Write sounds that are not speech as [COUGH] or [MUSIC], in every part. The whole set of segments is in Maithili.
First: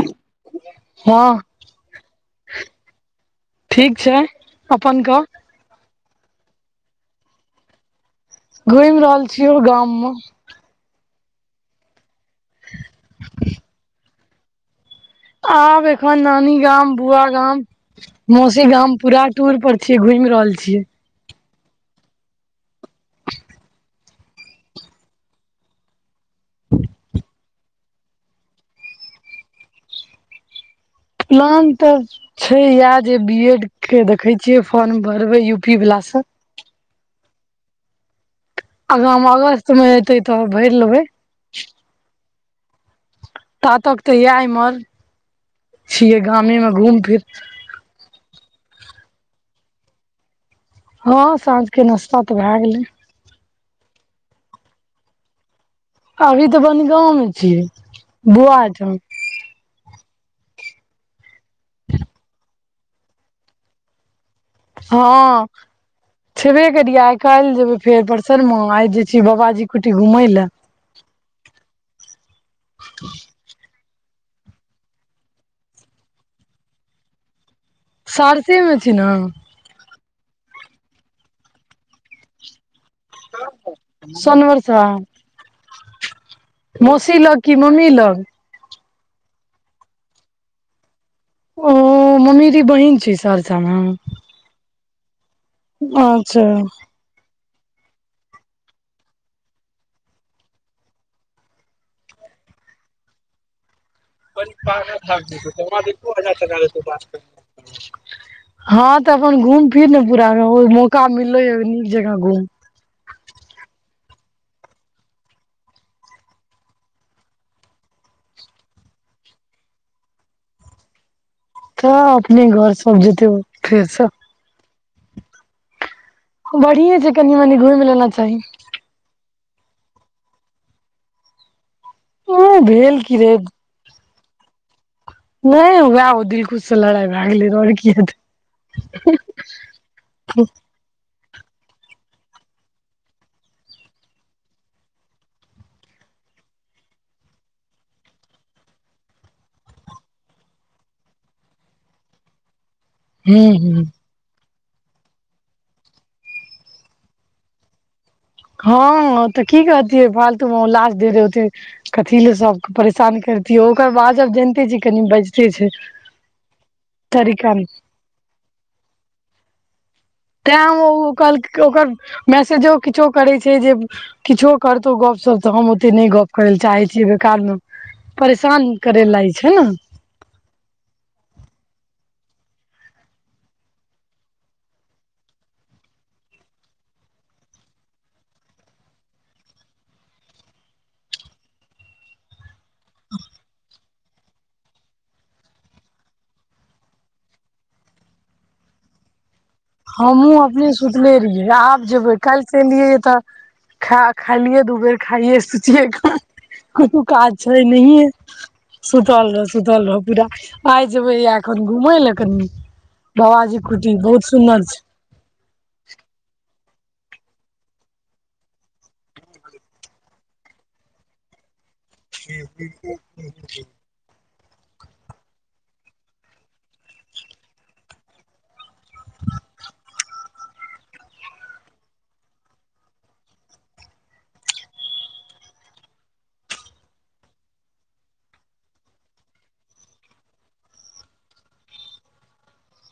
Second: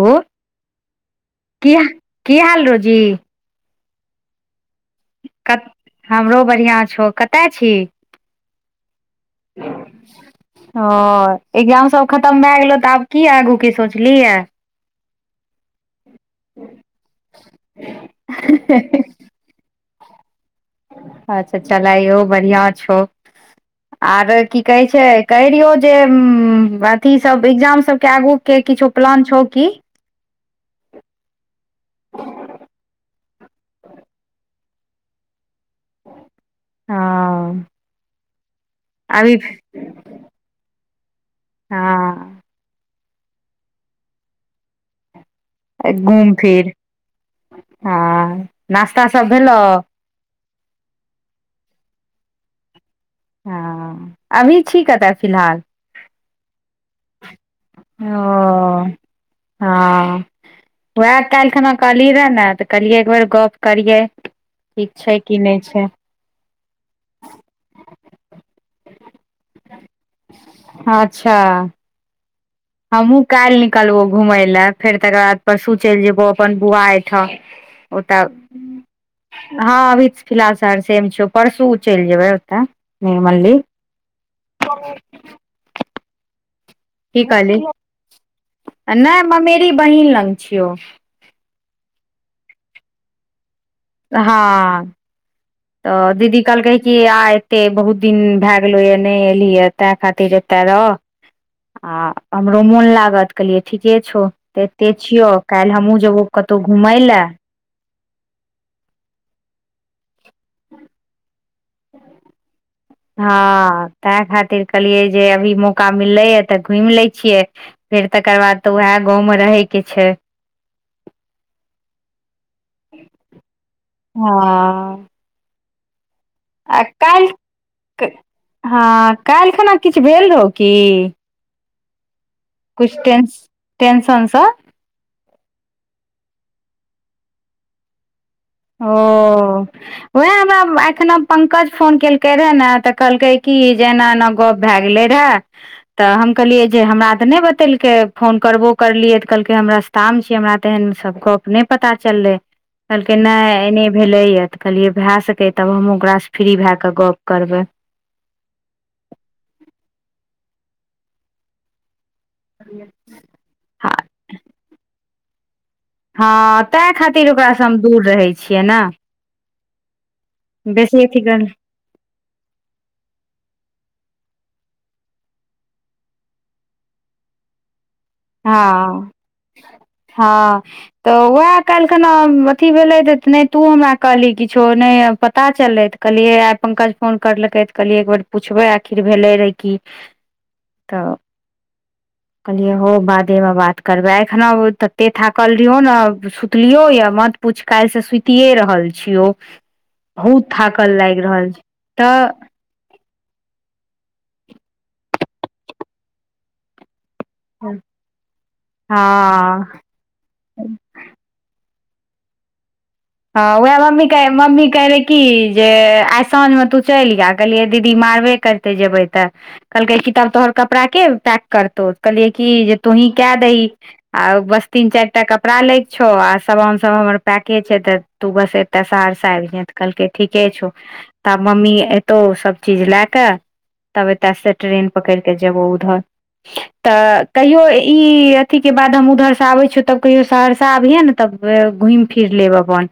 हेलो हँ क की हाल रोजी ठीक छै अपन कह क हमरो बढ़िआँ छौ कतय छी घुमि रहल छियौ गाम मे हँ एग्जाम सब खतम भए गेलो तऽ आब की आगूके सोचलिहि यै आब एखन नानी गाम बुआ गाम मौसी गाम पूरा टूर पर छी घुमि रहल छियै अच्छा चल ईहो बढ़िया छौ आर की कहै छै कहि रियौ जे उम्म अथी सब एग्जाम सब के आगू के किछु प्लान छौ की प्लान तऽ छै फोरम भरबै यू पी वालासँ हँ अगम अभी अगस्तमे एतै तऽ भैर लेबै हँ ता तक तऽ आ इम्हर [INAUDIBLE] छियै घूम गामे फिर मे घूम फिर हँ अ नाश्ता सभ भेलहु हँ साँझके नाश्ता तऽ भए गेलै हँ अभी छी कतय फिलहाल अभी त बनगांव मे छियै बौआ ओ ठाम हँ उएह काल्हि खना कहलियै रहए ने तऽ कहलियै एक बेेर गप करियै ठीक छै कि नहि छै करिये आइ काल्हि जेबै फेर दरसन मे आइ जाइ छी बाबाजी कुटी घुमय लए अह [INAUDIBLE] हमहूँ काल्हि निकलबहु घुमय लए फेर तकर बाद परसू चलि जेयबौ अपन बौआ एहिठाम ओ त सहरसे मे छी ने हँ अभी फिलहाल शहर सेम छौ परसू चलि जेबै ओतऽ निर्मली सोनवर्षा मौसी लग की मम्मी लग नहि ममेरी बहिन लग छियौ ओ ममेरी बहिन छै सर हँ तऽ दीदी अच्छा कहलकै कि आइ एते बहुत दिन भए गेलो या नहि एली ताहि खातिर एते रह आ हमरो मोन लागत कहलियै ठीके छौ तऽ एते छियौ काल्हि हमहुँ जेबौ कतहु घुमय लए हँ तऽ अपन घूम फिर ने पूरा मौका मिललोये नीक जेका घूम ह तेँ खातिर कहलियै जे अभी मौका मिललैए तऽ घुमि लै छियै फेर तकर बाद तऽ उएह गाँवमे रहयके छै तऽ अपने घर सब जेते फेरस हँ आ घुमि लेना काल्हि चाही हँ काल्हि खुना किछु भेल रहौ की ओ किछ भेल की टें रे टेंशनस सब नहि उएह ओ दिलकुश से लड़ाई भए गेलै आओर की हेतै ओ उएह हमरा एखन पंकज फोन केलकै रहे ने तऽ कहलकै की जे एना एना गप भए गेलै रहे तऽ हम कहलियै जे हमरा तऽ नहि बतेलकै फोन करबो करलियै तऽ कहलकै हम रास्ता मे छी हमरा तऽ एहन सब गप नहि पता चललै कहलकै हूँ नहि हूँ एने भेले यै तऽ कहलियै भए सकै तब हमहूँ ओकरासँ फ्री भए कऽ गप्प करबै हँ तऽ की कहतियै फालतूमे ओते लास्ट डेट रहय कथी लए सबके परेशान करितियै ओकर बाजब आब जानिते छी कनि बाजिते छै हँ तेँ खातिर तरीका ओकरासँ मे हम दूर रहय छियै ने तेँ ओ बेसी ओ अथी कहल कर ओकर मैसेजो किछो करय छै जे किछो करतौ गपसप तऽ हम ओते नहि गप्प करै लए चाहै छियै बेकार में हँ हँ त वएह कल अथी भेलै नहि तू हमरा कहली किछो नहि पता चलै कहल आय पंकज फोन करलकै तऽ कहलियै एक बेेर पुछबै आखिर भेलै रहै कि तऽ कहलियए हो बादेमे बात करबै एखन तते थाकल रहिय ने सुतलियौ यऽ मत पूछ काल्हिसँ सुतिए रहल छीयो हमहूँ अपने सुतले रहियै आब जेबै तऽ काल्हिसँ एलियै तऽ खा खालियए दू बेर खाइयै सोचियै काज छै नहिये सुतल रह हँ सुतल रह पूरा आइ जेबे यै एखन घुमे लए कनि हँ बाबाजी उएह कुटी मम्मी कह बहुत सु मम्मी कहे रहे की जे आइ साँझ में तू चलि गेल कहलियै दीदी मारबे करते जेबे तऽ कहलकै कि तब तोहर कपड़ा के पैक कर तो कहलियै कि जे तूहीं कए दहिं आ बस तीन चार टा कपड़ा लै के छौ आ समान सब हमर पैके छै तऽ तू बस एते सहरसा आबि हैं तऽ कहलकै ठीके छौ तऽ मम्मी एतौ सब चीज ले कै तब एतय से ट्रेन पकड़िके जबो उधर तऽ कहियो ई अथी के बाद हम उधरसँ आबै छियै तब कहियो सहरसा आबिये ने तब घुमि फिर लेब अपन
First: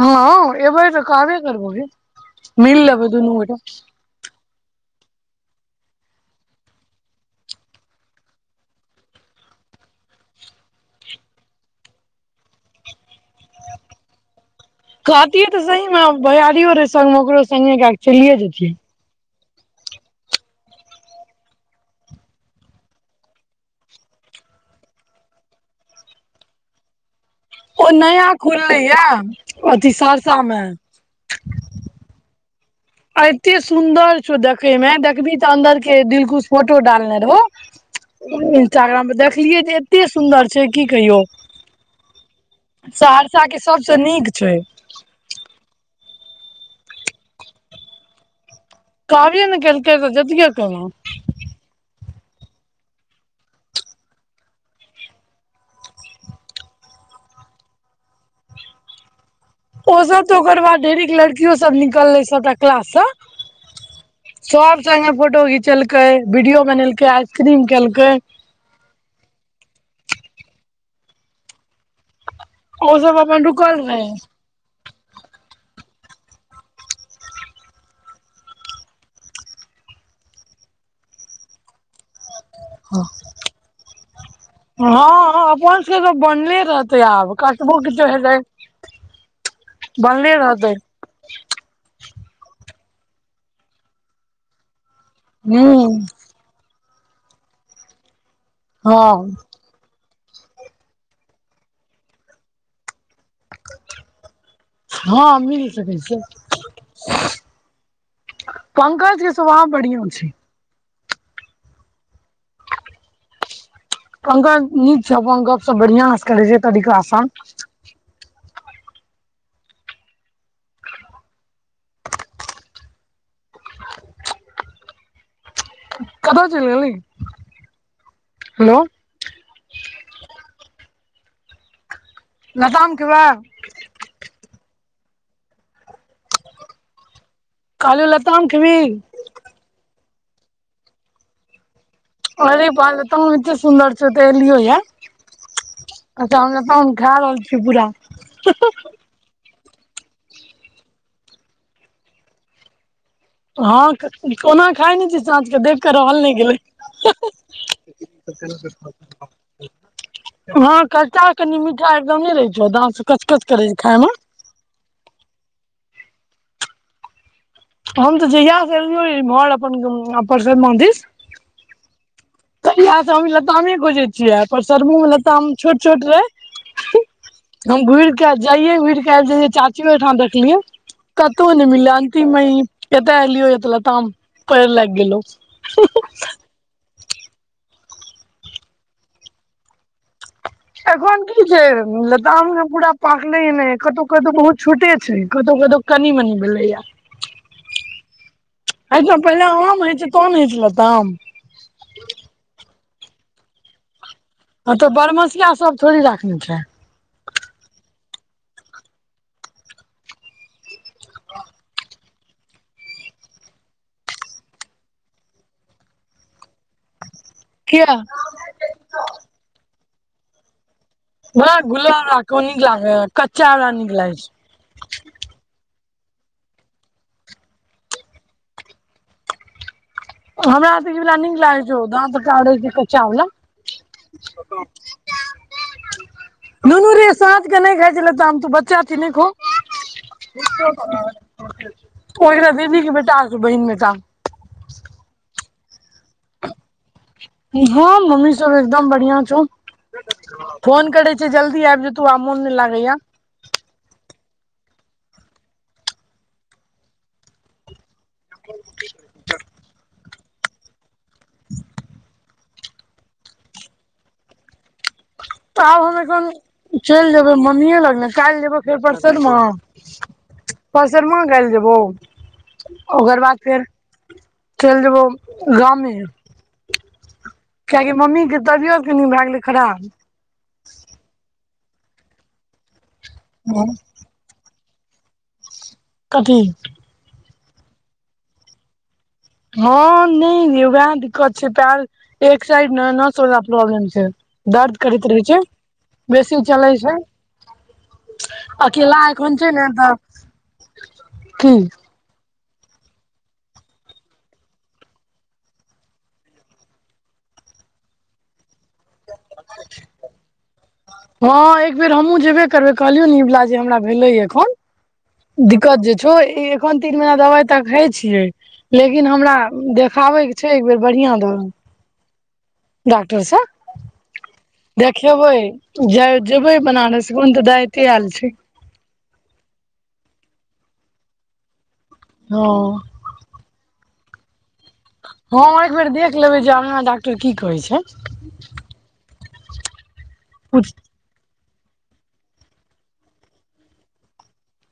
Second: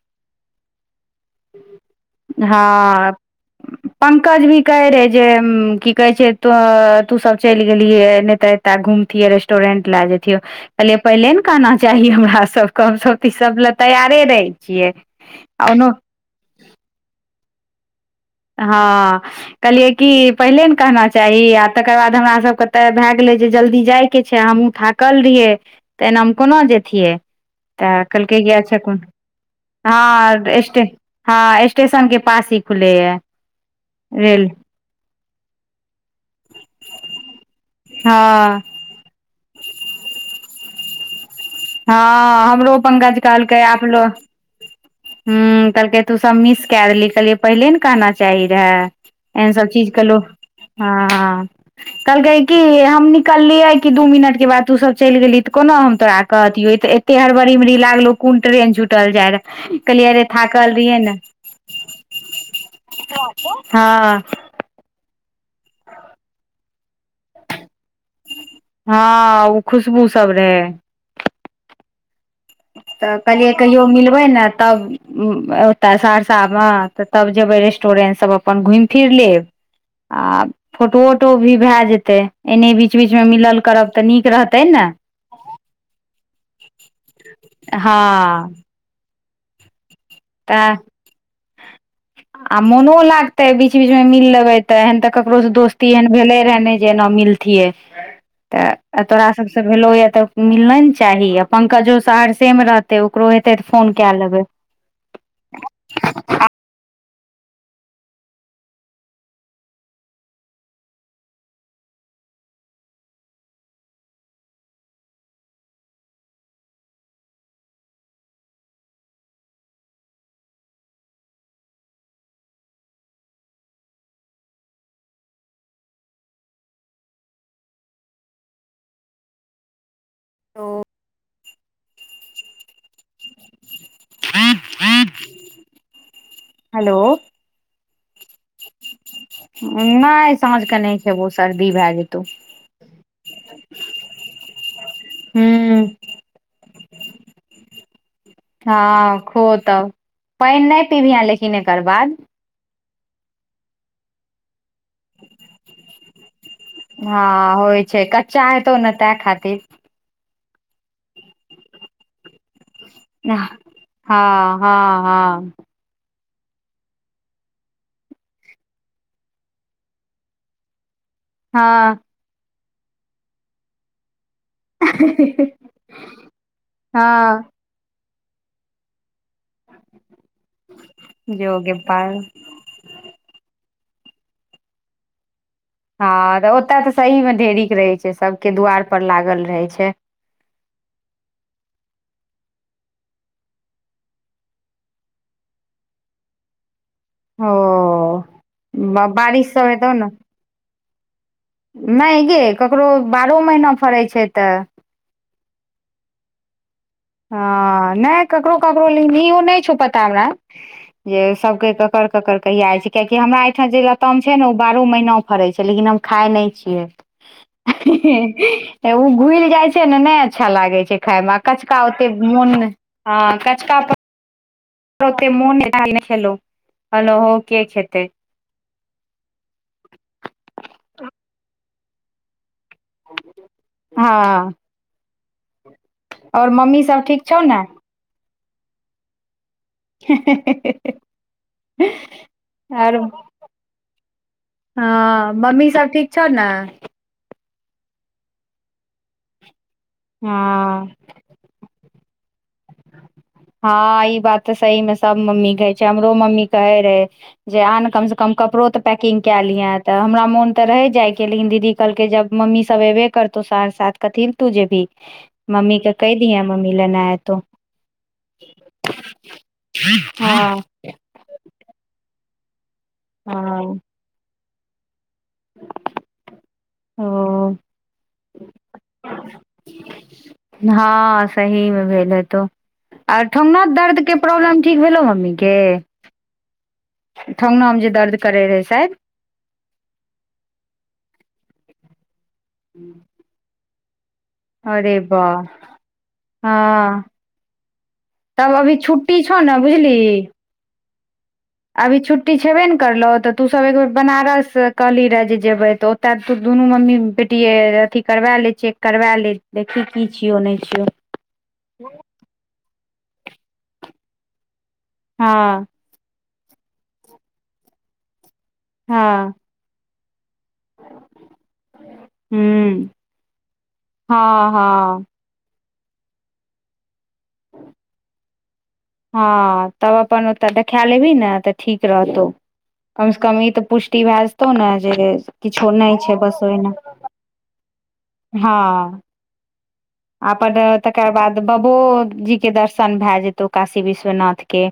हँ एबई त कहबे करबो गे मिल लेबै दूनू गोटा कहे रहय जे की कहे छै तो तू सब चलि गेलिये ने तऽ ए घुमतिये रेस्टोरेंट पेंट पहले ना कहना चाहिए हमरा सब केँ हम सब त कम ले तैयार कहतीऐ तऽ सही मे भयारी हो रहै संगमे ओकरो संगे चलिये जैतियै हँ कहलियए की पहिले ने कहना चाही आ तकर बाद हमरा सबकेँ तऽ भए गेलय जे जल्दी जाय केँ छै हम थाकल रहियै तऽ एनामे कोना जेथियै ओ तऽ नया कहलकै खुललै गकुन या अथी सहरसा हँ मे स्टेशन हँ स्टेशन कें पास ही खुले है एते सुन्दर छौ रेल देखे मे देखबही तऽ अन्दर केँ दिलकुश फोटो डालने रहौ हँ इंस्टाग्राम पर देखलियै जे एते सुन्दर छै की कहियौ हँ हमरो पंकज सहरसा कहलकय के सबसे ह नीक छै कहलकै तु सब मिस क देली कले पहिले ने कहना चाही कहबे एन ने सब चीज केलकै तऽ कलो जतियै केना हँ कहलकेँ की हम निकललिये की दू मिनट केँ बाद तू सब चलि गेली त कोना हम तोरा कहतियो ते एते हड़बरीमरी रहि जे लाड़लों कोन ट्रेन छुटल जाय रहो ओसभ तऽ ओकर बाद ढेरिक लड़कियोसभ निकललै छै क्लाससँ हँ सब संगे फोटो घीच केलकै वीडियो बनेलकै आइसक्रीम खेलकय हँ ओ खुशबू सब रहय ओ तऽ सब अपन कहलियै रुकल कहियो रहै मिलबै ने तब ओतय सहरसामे तऽ तब जेबै रेस्टोरेंट सभ अपन घुमि फिरि लेब आ फोटो वटो भी भाए जेतै एने बीच बीचमे मिलल करब तऽ नीक रहतै ने तब कटबो हँ किछू है त इ बनलै रहत इ मनो लागते बीच बीच मे मिल लेबय तऽ एहन तऽ ककरो से हूँ दोस्ती एहन भेले रहय न इ जेना मिलतियए तऽ हँ तोरा सबसे भेलौ यऽ तऽ मिलना ने चाही आ पंकजो सहरसेमे रहतय ओकरो हेतै तऽ फोन कए लेबै हँ मिल सकैत छिय पंकज केँ स्वभाव बढ़ीए छि [INAUDIBLE] आ पंकज नीक छै अपनगप सप बढ़िआँसँ करै छै तरीका आसान कतऽ चल गेली हेलो [UNINTELLIGIBLE] तऽ लताम केँ बाग ह ह [UNINTELLIGIBLE] हेलौ कहलियौ लताम खेबही नहि साँझ केँ नहि खेबो सर्दी भए जेतौ अरे पात एते सुन्दर छ त एलियौ या हू त हम लताम खा रहल छियौक पूरा हँ खो तब पानि नहि पिबिहे लेकिन एकर बाद हँ क ओना खाय नहि छै साँझ केंँ देख क रहल नहि गेलय हँ होइ छै कच्चा हेतौ ने ताहि खातिर हँ कच्चा कनि मिठा एकदम ने रहै छै जो दाॅत सँ कच हँ कच करैत छै खायमे हँ हँ हम तऽ जहियासँ से एलियो इम्हर अपन परसद मधि हँ तहिया से हम इ लतामे खोजइत छिय इ परसर मे लताम छोट छोट रहय हँ हम घुर केँ जाइये घ काल गेल इ चाचियो ओहिठाम देखलियै कतहु नहि जोगे मिलले पागल अंतिम मे एतऽ एलियो ताम करर लागि गेल अछि हँ तऽ ओतय तऽ सहीमे ढेरिक रहै छै सभके दुआरपर लागल रहै छै एखन की छै लताम के पूरा पाकले नहि कतहु कतहु बहुत छोटे छै कतहु कतउ कनि मनि भेलय या ओ ब- अहिस पहिले बारिश सब आम हेतौ होइ ने छै त न होेइ छैय लताम नहि गे ककरो बारहो महीना फड़ै छै हँ तऽ बरमसिया सब थोड़ी रखने छै हँ नहि ककरो ककरो लो नहि छौ पता हमरा जे सबके ककर ककरड़ कहियइ छै कियाकि हमरा एहिठाम जे लताम छै ने ओ बारहो महीना फड़े छै लेकिन हम खाय नहि छियै किया ओ घुलि जाइ छै ने नहि अच्छा लागै छै खायमे आ बड़ा कच्चा अत बरमसिया सब गुलाब जोड़ी राखो नीक लागे है, राखने कच्चा वला छै नीक लागे के खेतै [INAUDIBLE] जो त च क क चावला हँ और मम्मी नुनु सब रे ठीक छौ साँझ के नहि खाइ छ इ लताम तू बच्चा छहि नहि खो ह ओ एकरा ददी के आर बेटा बहिन मे काम हँ मम्मी सब ठीक छौ ने हँ मम्मी सब एकदम बढ़ििया छौ फोन हँ करै छै जल्दी आबि जतौ त आमोन नहि लागैया हँ ई बात तऽ सही मे सब मम्मी कहे छै हमरो मम्मी कहे रहे जे आन कम से कम कम कपड़ो त पैकिंग कए लिय तऽ हमरा मोन तऽ रहै जाइके लेकिन दीदी कहलकै जब मम्मी सब अयबे करतौ से साथ कथी ल तू ज जेबही तऽ मम्मी आब के हम कहि एखन दिहे मम्मी लेने चल जेबै एतौ मम्मी लगने काल्हि जेबो फेर परसनमा हँ परसनमा काल्हि जेबौ ओकर बाद फेर हँ चल जेबौ गाममे ओ कियकि मम्मीे तबियत कनि भए गेलै खराब हँ सही मे भेल हे तो आर ठङ्गनामे न दर्द के प्रॉब्लम ठीक भेलेलो मम्मीे कथी ठङ्गनामे जे दर्द करैत रहै शायद हँ नहि वएह दिक्कत छै प एक साइड न सोला प्रॉ्लम छै दर्द अरे करैत रहै छै वाह! बेसी चलै छै हँ, तब अभी अकेला छुट्टी छौ एखन छै ने तऽ की आी छुटी छुट्टी छेबे ने करलहु तऽ तू सब एक बेर बनारस कहली रहय जे जेबे तऽ ओत तू दुनू मम्मी अथी करबा लै छियै करबा ले देखी की छियौ नहि छियौ कहलियो न निवला जे हमरा भेले एखन हँ दिक्कत जे छौ खन तीन महना दवाइ तऽ खााय छियै लेकिन हँ हमरा खाबै के छै एक बेेर बढ़िआं दह हुं डाक्टरसँ हँ हँ देखेबै जा जेबै बनारस कोन तऽ दिते आयल छै हँ तब अपन ओतऽ देखाए लेबही ने तऽ ठीक रहतौ हँ कमसँ कम ई तऽ पुष्टिभास तौ ने जे हँ किछो एक बेर नहि देख छै बस लेबै जे ओहिना आगा डॉक्टर की कहै छै हँ आ पर तकर बाद बाबो जीके दर्शन भए जेतौ काशी विश्वनाथके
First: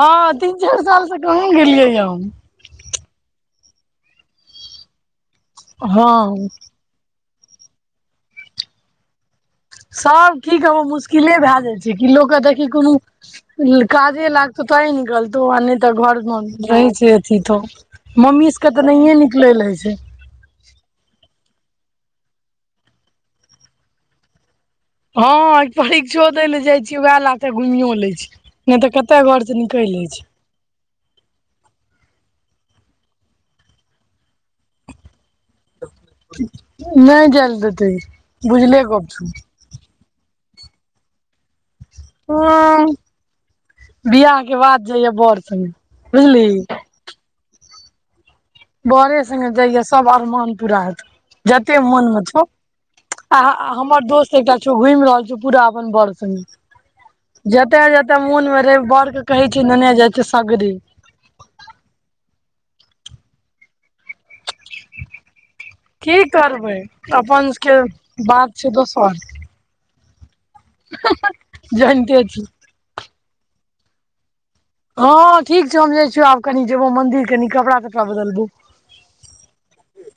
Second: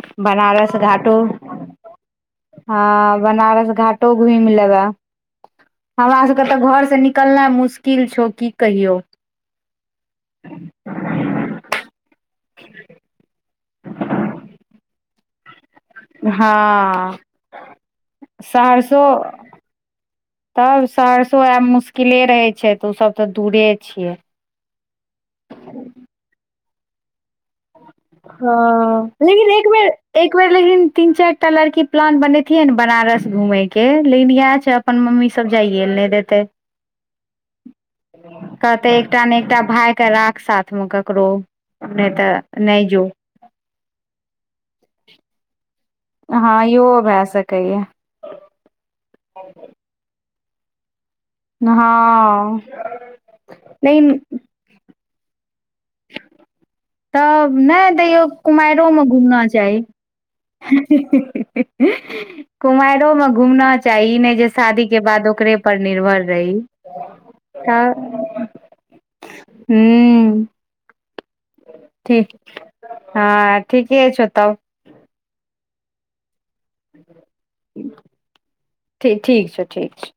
के तीन बनारस चारि साल घाटो से कहाँ गेलियै य हम हँ बनारस घाटो घुम लेब हमरा सब के हँ त घर से न निकलनाइ मुश्किल छौ की कहियौ सभ की कहब मुश्किले भए जाइ छै कि लोककेँ देखी कोनो काजे लागत तैं निकलतौ तऽ घर मे रहै छै हँ अथी तो मम्मी सब के तऽ सहरसो नहिये निकलल हइ छै तब सहरसो आयब मुश्किले रहै छै तूं सब तऽ दूरे छियै हँ परीक्षो दै लेल जाइ छियै वएह ल ह लेकिन से एक निकलि जाइ छै बेर एक बेर लेकिन तीन चार टा लड़की प्लान बनेत बनारस घूमे के लेकिन यैह छै अपन मम्मी सब जाइएल नहि देते नहि जाय लए देतै बुझले कहते गप एकटा छौ ने एकटा भाय के राख साथ मे ककरो नहि तऽ नहि जो बिआह के बाद जहियें बर संगे हँ बुझलिही यो भए सकैयै बर संगे जाइय हैं सब आरमान पूरा हेतौ जते मन मे छौ हँ आ हमर लेकिन दोस्त एकटा छौ घुमि रहल छौ पूरा अपन बर संगे तऽ जते नहि जते तैयो मोन रहे कुमारिओ मे बर के घूमना कहै छै चाही नेने जाइ छै सगरे कुमारि ओ मे घुमना चाही ई नहि जे शादी के बाद ओकरे पर निर्भर की रही करबै अपन सबके त बात छै ह हा हा ठीक हँ ठीके छौ तब हँ ठीक छौ हम जाइ छिय आब कनि जेबो मंदिर कनि कपड़ा तपड़ा बदलबो अच्छा ठीक छै